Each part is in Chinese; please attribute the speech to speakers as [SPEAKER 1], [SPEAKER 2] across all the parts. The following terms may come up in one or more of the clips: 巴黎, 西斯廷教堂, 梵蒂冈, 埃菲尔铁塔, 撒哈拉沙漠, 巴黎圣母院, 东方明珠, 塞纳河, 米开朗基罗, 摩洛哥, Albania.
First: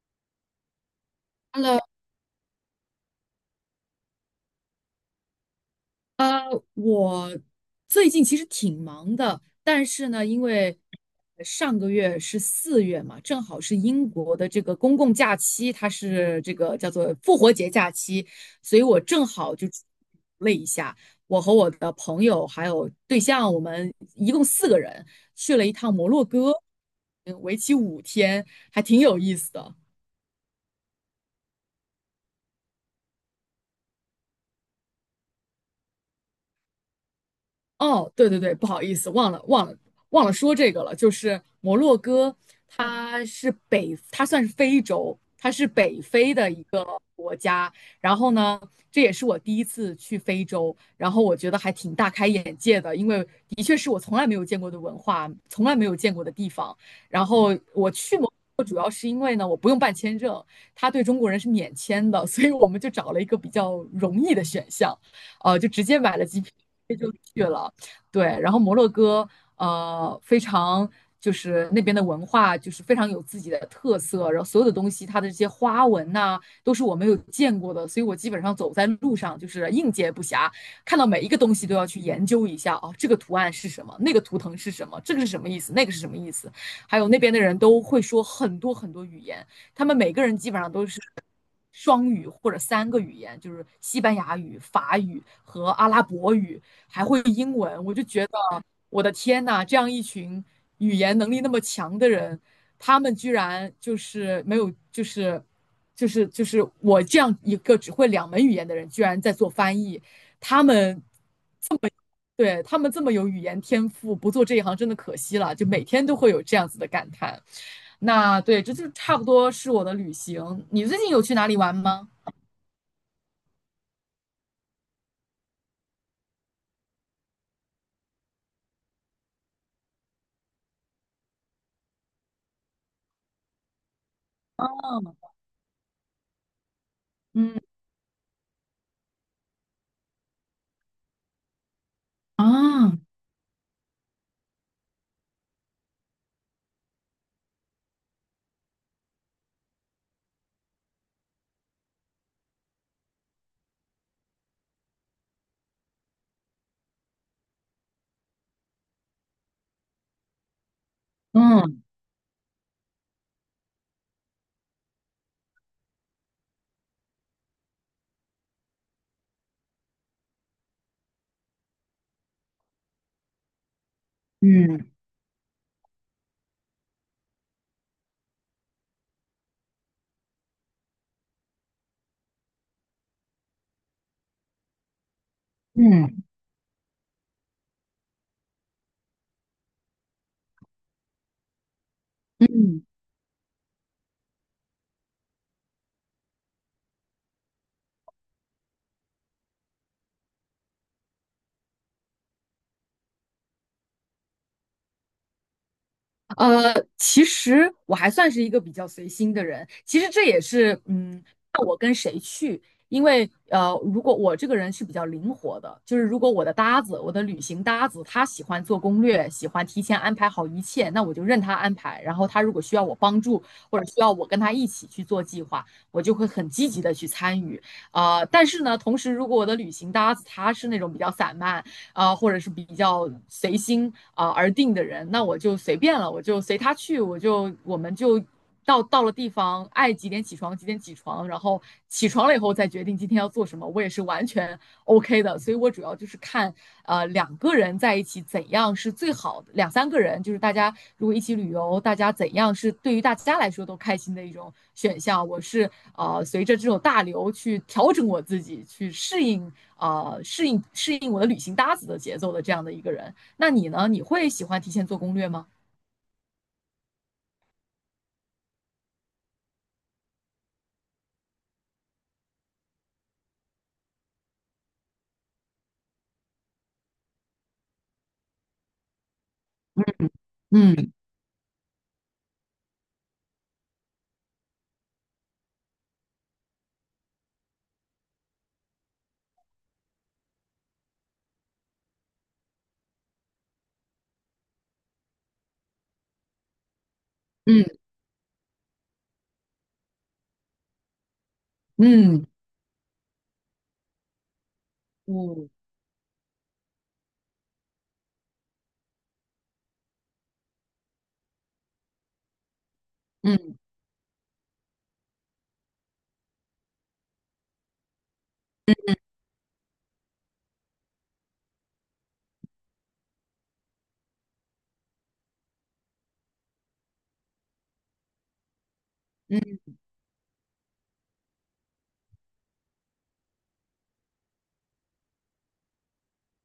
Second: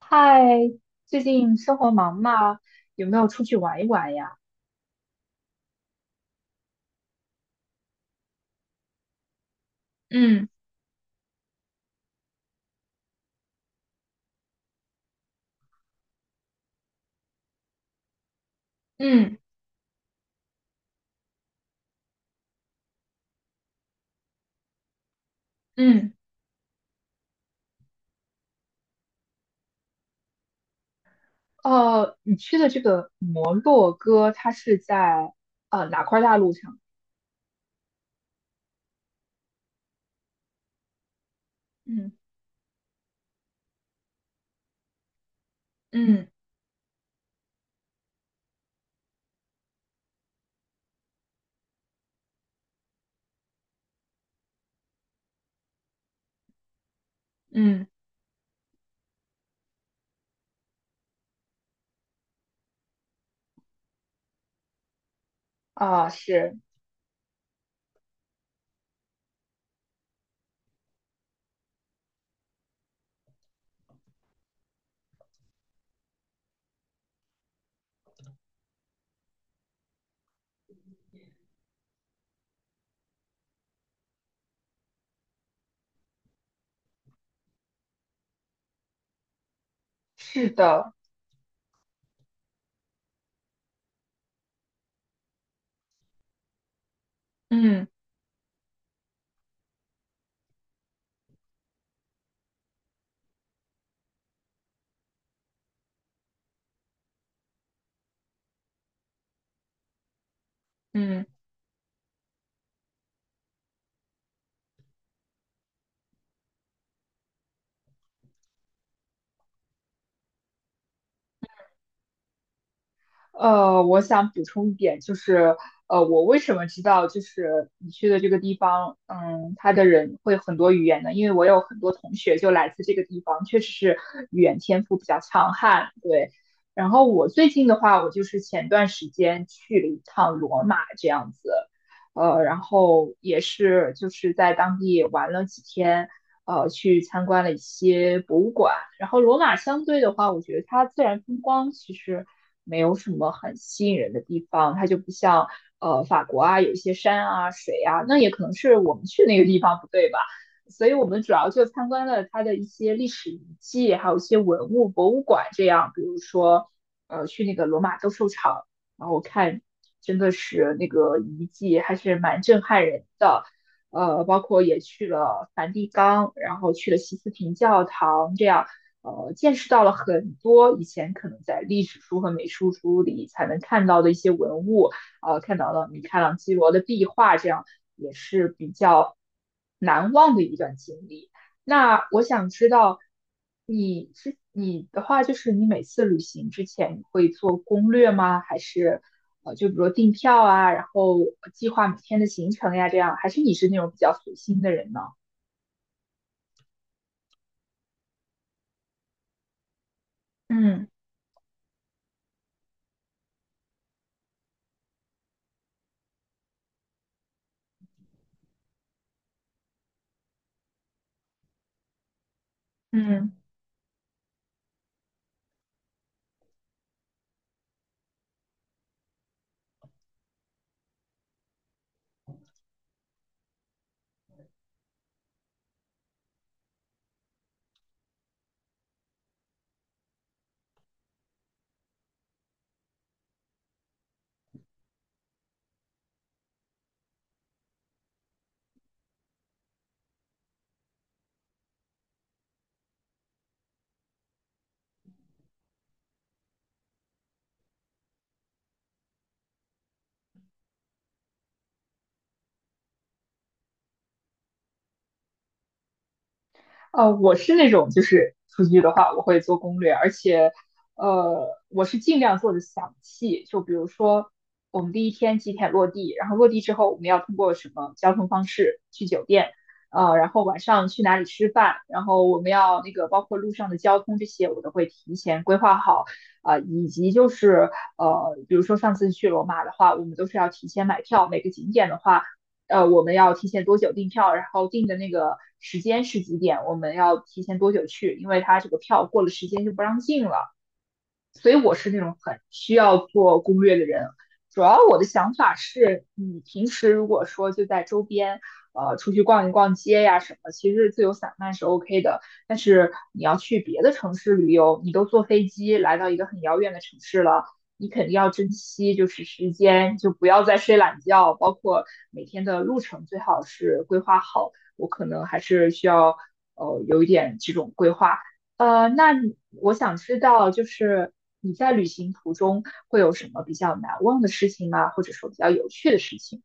[SPEAKER 1] 嗨，最近生
[SPEAKER 2] Hello，
[SPEAKER 1] 活忙吗？有没有出去玩一玩呀？
[SPEAKER 2] 呃，我最近其实挺忙的，但是呢，因
[SPEAKER 1] 嗯
[SPEAKER 2] 为上个月是四月嘛，正好是英国的这个公共假期，它是这个叫做复活节假期，所以我正
[SPEAKER 1] 嗯
[SPEAKER 2] 好就了一下，我和我的朋友还有对象，我们一共四个人去了一趟摩
[SPEAKER 1] 嗯。
[SPEAKER 2] 洛哥，为期5天，还挺有意思的。
[SPEAKER 1] 哦，你去的这个摩洛哥，它是在哪块大陆上？
[SPEAKER 2] 哦，对对对，不好意思，忘了说这个了。就是摩洛
[SPEAKER 1] 嗯
[SPEAKER 2] 哥，它算是非洲，它是北
[SPEAKER 1] 嗯
[SPEAKER 2] 非的一个国家。然后呢，这也是我第一次去非洲，然后我觉得还挺大开眼界的，因为的确是我从来没有见过的文化，从来没有见过的地方。然后
[SPEAKER 1] 嗯。
[SPEAKER 2] 我去摩洛哥主要是因为呢，我不用办签证，他对中国人是免签的，所以我们就找了一个比较容易的选项，就直接
[SPEAKER 1] 啊、
[SPEAKER 2] 买了机票
[SPEAKER 1] 是。
[SPEAKER 2] 就去了。对，然后摩洛哥非常，就是那边的文化就是非常有自己的特色，然后所有的东西它的这些花纹呐、都是我没有见过的，所以我基本上走在路上就是应接不暇，看到每一个东西都要去研究一下哦，这个图案是什么，那个图腾是什么，这个是什么意思，那个是什么意思，还有那边的人都会说很多很多语言，他们每个人
[SPEAKER 1] 是
[SPEAKER 2] 基本上都
[SPEAKER 1] 的。
[SPEAKER 2] 是。双语或者三个语言，就是西班牙语、法语和阿拉伯语，
[SPEAKER 1] 嗯
[SPEAKER 2] 我的天呐，这样一群语言能力那么强的人，他们居然就是没有，就是我这样一个只会两门语言的人，居然在做翻译，他们
[SPEAKER 1] 嗯。
[SPEAKER 2] 对他们这么有语言天赋，不做这一行真的可惜了，就每天都会有这样子的感叹。那对，这就差不多是我的旅行。你最近有去哪里玩吗？
[SPEAKER 1] 我想补充一点，就是我为什么知道就是你去的这个地方，他的人会很多语言呢？因为我有很多同学就来自这个地方，确实是语言天赋比较
[SPEAKER 2] 嗯
[SPEAKER 1] 强悍，对。然后我最
[SPEAKER 2] 嗯
[SPEAKER 1] 近的话，我就是前段时间去了一趟罗马这样子，然
[SPEAKER 2] 啊，
[SPEAKER 1] 后也是就是在当地玩了几天，去参观了一些博物馆。然后罗马相对的话，我觉得它自然风光其实没有什么很吸引人的地方，它就不像法国啊，有一些山啊、水啊，那也可能是我们去那个地方不对吧。所以我们主要就
[SPEAKER 2] 嗯
[SPEAKER 1] 参观了它的一些历史遗迹，还有一些文物博物馆，这样，比如说，去那个罗马斗兽场，然后我看真的是那个遗迹还是蛮震撼人的，包括也
[SPEAKER 2] 嗯
[SPEAKER 1] 去了梵蒂冈，然后去了西斯廷教堂，这样见识到了很多以前可能在历史书和美术书里才能看到的一些文物，看到了米开
[SPEAKER 2] 嗯
[SPEAKER 1] 朗基罗的壁画，这样也是比较难忘的一段经历。那我想知
[SPEAKER 2] 嗯。
[SPEAKER 1] 道你的话，就是你每次旅行之前你会做攻略吗？还是就比如订票啊，然后计划每天的行程呀，这样？还是你是那种比较随心的人呢？
[SPEAKER 2] 其实我还算是一个比较随心的人。其实这也是，
[SPEAKER 1] 嗯
[SPEAKER 2] 嗯，看我跟谁去。因为，如果我这个人是比较灵活的，就是如果我的搭子，我的旅行搭子，他喜欢做攻略，喜欢提前安排好一切，那我就任他安排。然后他如果需要我帮
[SPEAKER 1] 嗯。
[SPEAKER 2] 助，或者需要我跟他一起去做计划，我就会很积极的去参与。但是呢，同时如果我的旅行搭子他是那种比较散漫，啊、或者是比较随心啊、而定的人，那我就随便了，我就随他去，我们就到了地方，爱几点起床几点起床，然后起床了以后再决定今天要做什么，我也是完全 OK 的。所以我主要就是看两个人在一起怎样是最好的，两三个人就是大家如果一起旅游，大家怎样是对于大家来说都开心的一种选项。我是随着这种大流去调整我自己，去适应我的旅行搭子的节奏的这样的一个人。那你呢？你会喜欢提前做攻略吗？
[SPEAKER 1] 我是那种就是出去的话，我会做攻略，而且我是尽量做的详细。就比如说，我们第一天几点落地，然后落地之后我们要通过什么交通方式去酒店，然后晚上
[SPEAKER 2] 嗯
[SPEAKER 1] 去哪里吃饭，然后我们要那个包括路上的交通这些，我都会提前规划好。啊、以及就是比如说上次去罗马的话，我们都是要提前买票，每个景点的话。我们要提前多久订票，然后订的那个时间是几点，我们要提前多
[SPEAKER 2] 嗯
[SPEAKER 1] 久去，因为他这个票过了时间就不让进了。所以我是那种
[SPEAKER 2] 嗯
[SPEAKER 1] 很需要做攻略的人。主要我的想
[SPEAKER 2] 嗯
[SPEAKER 1] 法是，你平时如果说就在周边，出去逛一逛街呀什么，其实自由散漫是 OK 的。但是你要
[SPEAKER 2] 嗯。
[SPEAKER 1] 去别的城市旅游，你都坐飞机来到一个很遥远的城市了，你肯定要珍惜就是时间，就不要再睡懒觉，包括每天的路程最好是规划好。我可能还是需要有一点这种规划。那你我想知道，就是你在旅行途中会有什么比较难忘的事情吗？或者说比较有趣的事情？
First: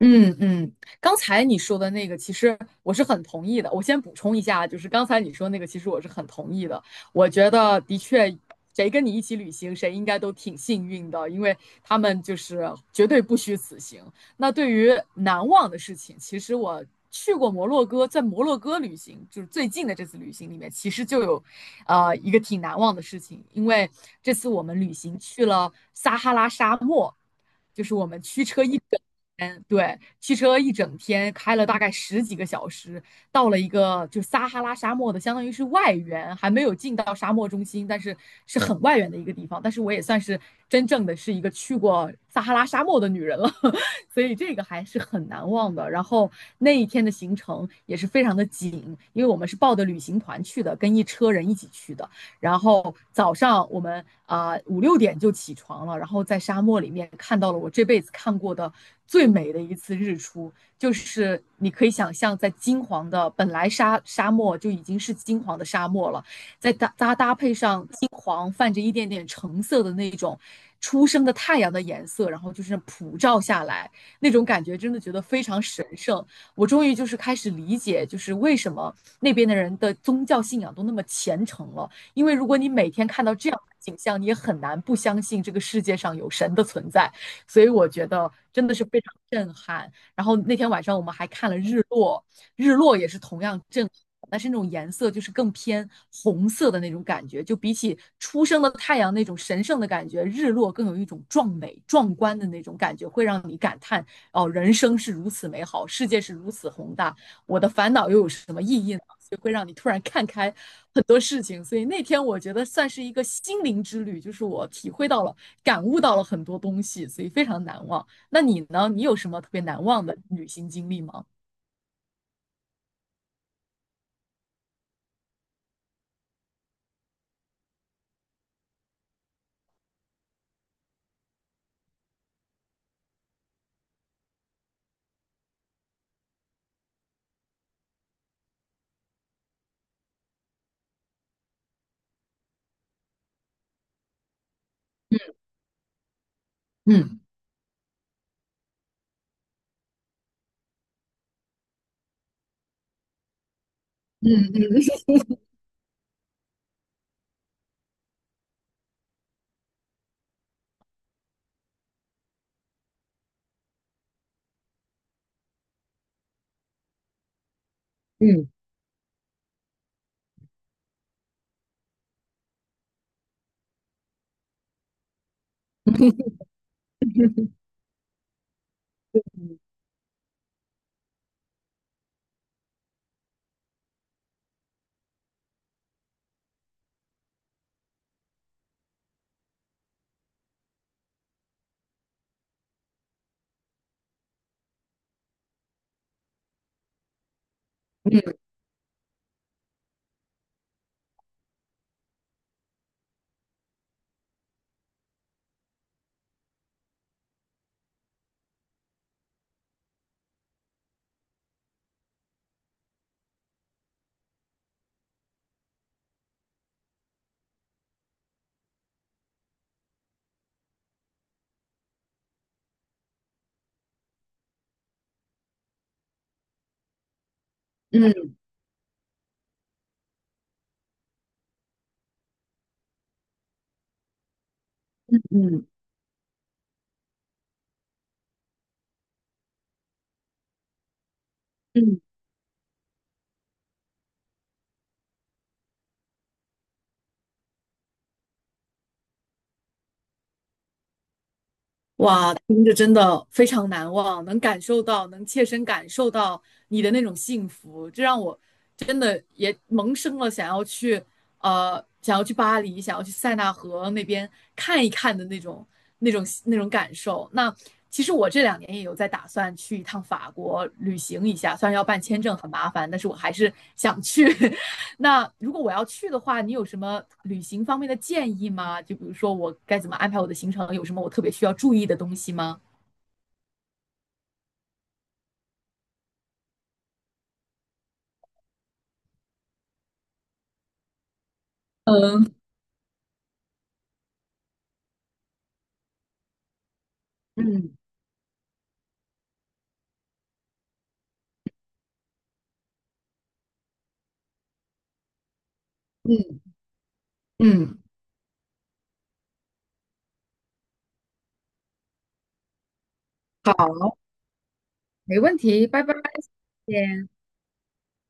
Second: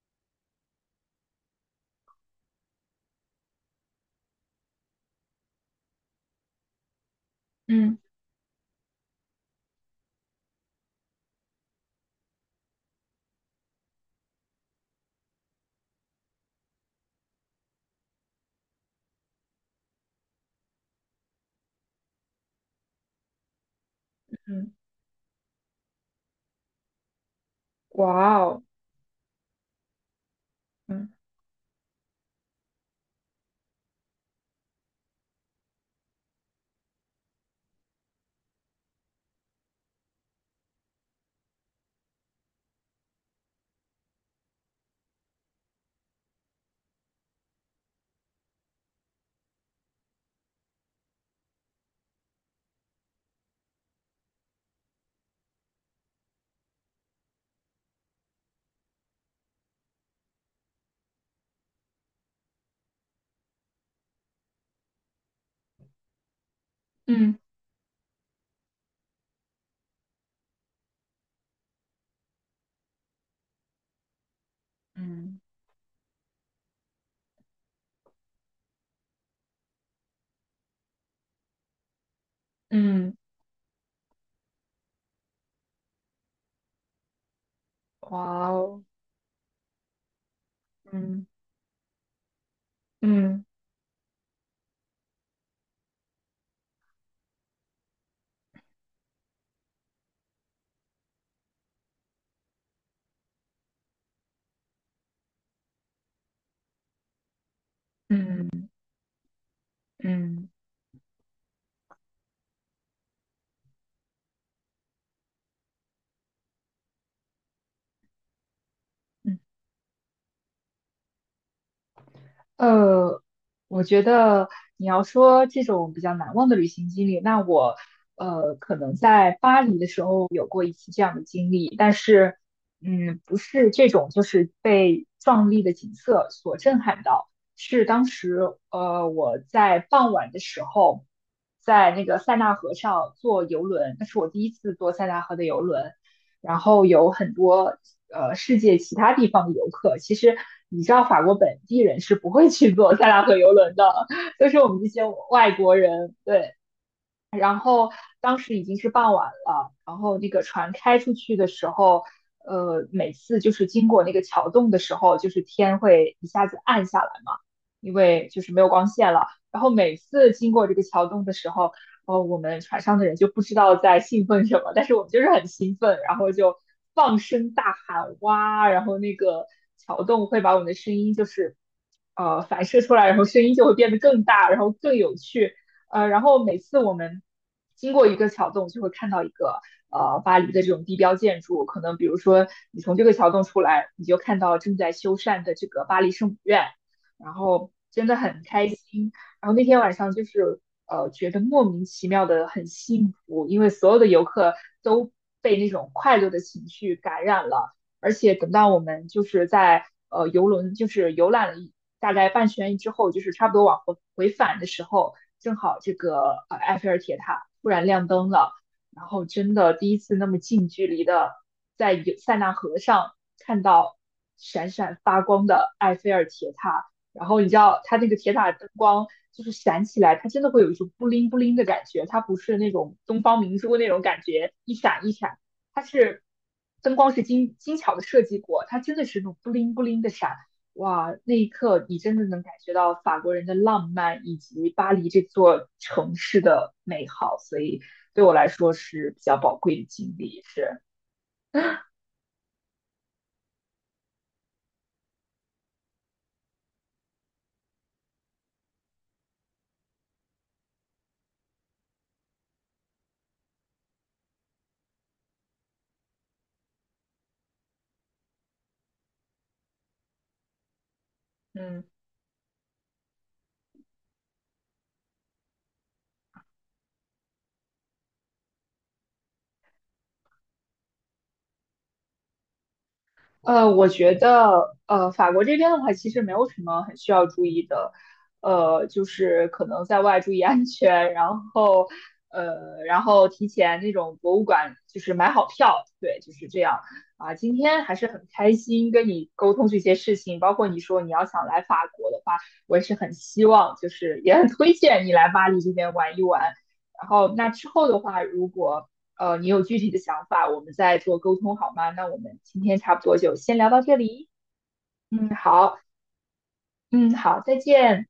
[SPEAKER 2] 嗯嗯，刚才你说的那个，其实我是很同意的。我先补充一下，就是刚才你说那个，其实我是很同意的。我觉得
[SPEAKER 1] 嗯
[SPEAKER 2] 的确，谁跟你一起旅行，谁应该都挺幸运的，因为他们就是绝对不虚此行。那对于难忘的事情，其实我去过摩洛哥，在摩洛哥旅行，就是最近的这次旅行里面，其实就有，一个挺难忘的事情，因为这次我
[SPEAKER 1] 嗯。
[SPEAKER 2] 们旅行去了撒哈拉沙漠。就是我们
[SPEAKER 1] 哇
[SPEAKER 2] 驱
[SPEAKER 1] 哦。
[SPEAKER 2] 车嗯，对，汽车一整
[SPEAKER 1] 嗯
[SPEAKER 2] 天开了大概十几个小时，到了一个就撒哈拉沙漠的，相当于是外缘，还没有进到沙漠中心，但是是很外缘的一个地方。但是我也算是真正的是一个去过撒哈拉沙漠的女人了，所以这个还是很难忘的。然后那一天的行程也是非常的紧，因为我们是抱着旅行团去的，跟一车人一起去的。然后早上我们啊5、6点就起床了，然后在沙漠里面看到了我这辈子看过的最美的一次日出，就是你可以想象，在金黄的本来沙沙漠就已经是金黄的沙漠了，再搭搭搭
[SPEAKER 1] 嗯
[SPEAKER 2] 配上金黄泛着一点点橙色的那种初升的太阳的颜色，然后就是普照下来那种感觉，真的觉得
[SPEAKER 1] 嗯。
[SPEAKER 2] 非常神圣。我终于就是开始理解，就是为什么那边的人的宗教信仰都那么虔诚了。因为如果你每天
[SPEAKER 1] 嗯。
[SPEAKER 2] 看到这样的景象，你也很难不相信这个世界上有神的存在。所以我觉得
[SPEAKER 1] 哇
[SPEAKER 2] 真的
[SPEAKER 1] 哦。
[SPEAKER 2] 是非常震撼。然后那天晚上我们
[SPEAKER 1] 嗯
[SPEAKER 2] 还看了日落，日落也是同
[SPEAKER 1] 嗯
[SPEAKER 2] 样震撼。但是那种颜色就是更偏红色的那种感觉，就比起初升的太阳那种神圣的感觉，日落更有一种壮美、壮观的那种感觉，会让你感叹哦，人生是如此美好，世界是如此宏大，我的烦恼又有什么意
[SPEAKER 1] 嗯
[SPEAKER 2] 义呢？就会让你突然看
[SPEAKER 1] 嗯
[SPEAKER 2] 开很多事情。所以那天我觉得算是一个心灵之旅，就是我体会到了、感悟到了很多东西，所以非常难忘。那你呢？你有什
[SPEAKER 1] 嗯。
[SPEAKER 2] 么特别难忘的旅行经历吗？
[SPEAKER 1] 呃，我觉得你要说这种比较难忘的旅行经历，那我可能在巴黎的时候有过一次这样的经历，但是不是这种就是被壮丽的景色所震撼到，是当时我在傍晚的时候，在那个塞纳河上坐游轮，那是我第一次坐塞纳河的游轮，然后有
[SPEAKER 2] 嗯
[SPEAKER 1] 很多世界其他地方的游客，其实你知道法国本地人是不会去坐塞纳河游轮的，都
[SPEAKER 2] 嗯
[SPEAKER 1] 是我们这
[SPEAKER 2] 嗯
[SPEAKER 1] 些外国人，对，然后当时已经是傍晚了，然后那个船开出去的时候，每次就是经过那个桥洞的时候，就是天会一下子暗下来嘛，因为就
[SPEAKER 2] 嗯
[SPEAKER 1] 是没有光线了。然后每次经过这个桥洞的时候，哦，我们船上的人就不知道在兴奋什么，但是我们就是很兴奋，然后
[SPEAKER 2] 嗯
[SPEAKER 1] 就放声大喊哇，然后那个桥洞会把我们的声音就是反射出来，然后声音就会变得更大，然后更有趣。然后每次我们经过一个桥洞，就会看到一个巴黎的这种地标建筑，可能比如说你从这个桥洞出来，你就看到正在修缮的这个巴黎圣母院，然后真的
[SPEAKER 2] 嗯
[SPEAKER 1] 很开心。然后那天晚上就是觉得莫名其妙的很幸福，因为所有的游客都被那种快乐的情绪感染了。而且等到我们就是在游轮就是游览了一大概半圈之后，就是差不多往回回返的时候，正好这个埃菲尔铁塔突然亮灯了，然后真的第一次那么近距离的在有塞纳河上看到闪闪发光的埃菲尔铁塔，然后你知道它
[SPEAKER 2] 嗯
[SPEAKER 1] 那
[SPEAKER 2] 嗯。
[SPEAKER 1] 个铁
[SPEAKER 2] 嗯
[SPEAKER 1] 塔灯光。就是闪起来，它真的会有一种布灵布灵的感觉，它不是那种东方明珠那种感觉，一闪一
[SPEAKER 2] 嗯
[SPEAKER 1] 闪，
[SPEAKER 2] 嗯
[SPEAKER 1] 它是灯光是精精巧的设计过，它真的是那种布灵布灵的闪，哇，那一刻你
[SPEAKER 2] 嗯。
[SPEAKER 1] 真的能感觉到法国人的浪漫以及巴黎这座城市的美好，所以对我来说是比较宝贵的经历，是，
[SPEAKER 2] 哇，听着真的非常难忘，能感受到，能切身感受到你的那种幸福，这让我真的也萌生了想要去，想要去巴黎，想要去塞纳河那边看一看的那种、那种、那种感受。那其实我这2年也有在打算去一趟法国旅行一下，虽然
[SPEAKER 1] 嗯。
[SPEAKER 2] 要办签证很麻烦，但是我还是想去。那如果我要去的话，你有什么旅行方面的建议吗？就比如说我该怎么安排我的行程，有什么我特别需要注意的东西吗？
[SPEAKER 1] 我觉得，法国这边的话，其实没有什么很需要注意的，就是可能在外注意安全，然后，
[SPEAKER 2] 嗯
[SPEAKER 1] 然后提前那种博物馆就是买好票，对，就是这样啊。今
[SPEAKER 2] 嗯
[SPEAKER 1] 天还是很开心跟你沟通这些事情，包括你说你要想来法国的话，我也是很希望，就是也很推荐你来巴黎这边玩一
[SPEAKER 2] 嗯
[SPEAKER 1] 玩。然后，那之
[SPEAKER 2] 嗯，
[SPEAKER 1] 后的话，如果你有具体的想法，我们再做沟通好吗？那我们今天差不多就先聊
[SPEAKER 2] 好，
[SPEAKER 1] 到这里。
[SPEAKER 2] 没
[SPEAKER 1] 嗯，
[SPEAKER 2] 问题，
[SPEAKER 1] 好，
[SPEAKER 2] 拜拜，谢谢。
[SPEAKER 1] 嗯，好，再见。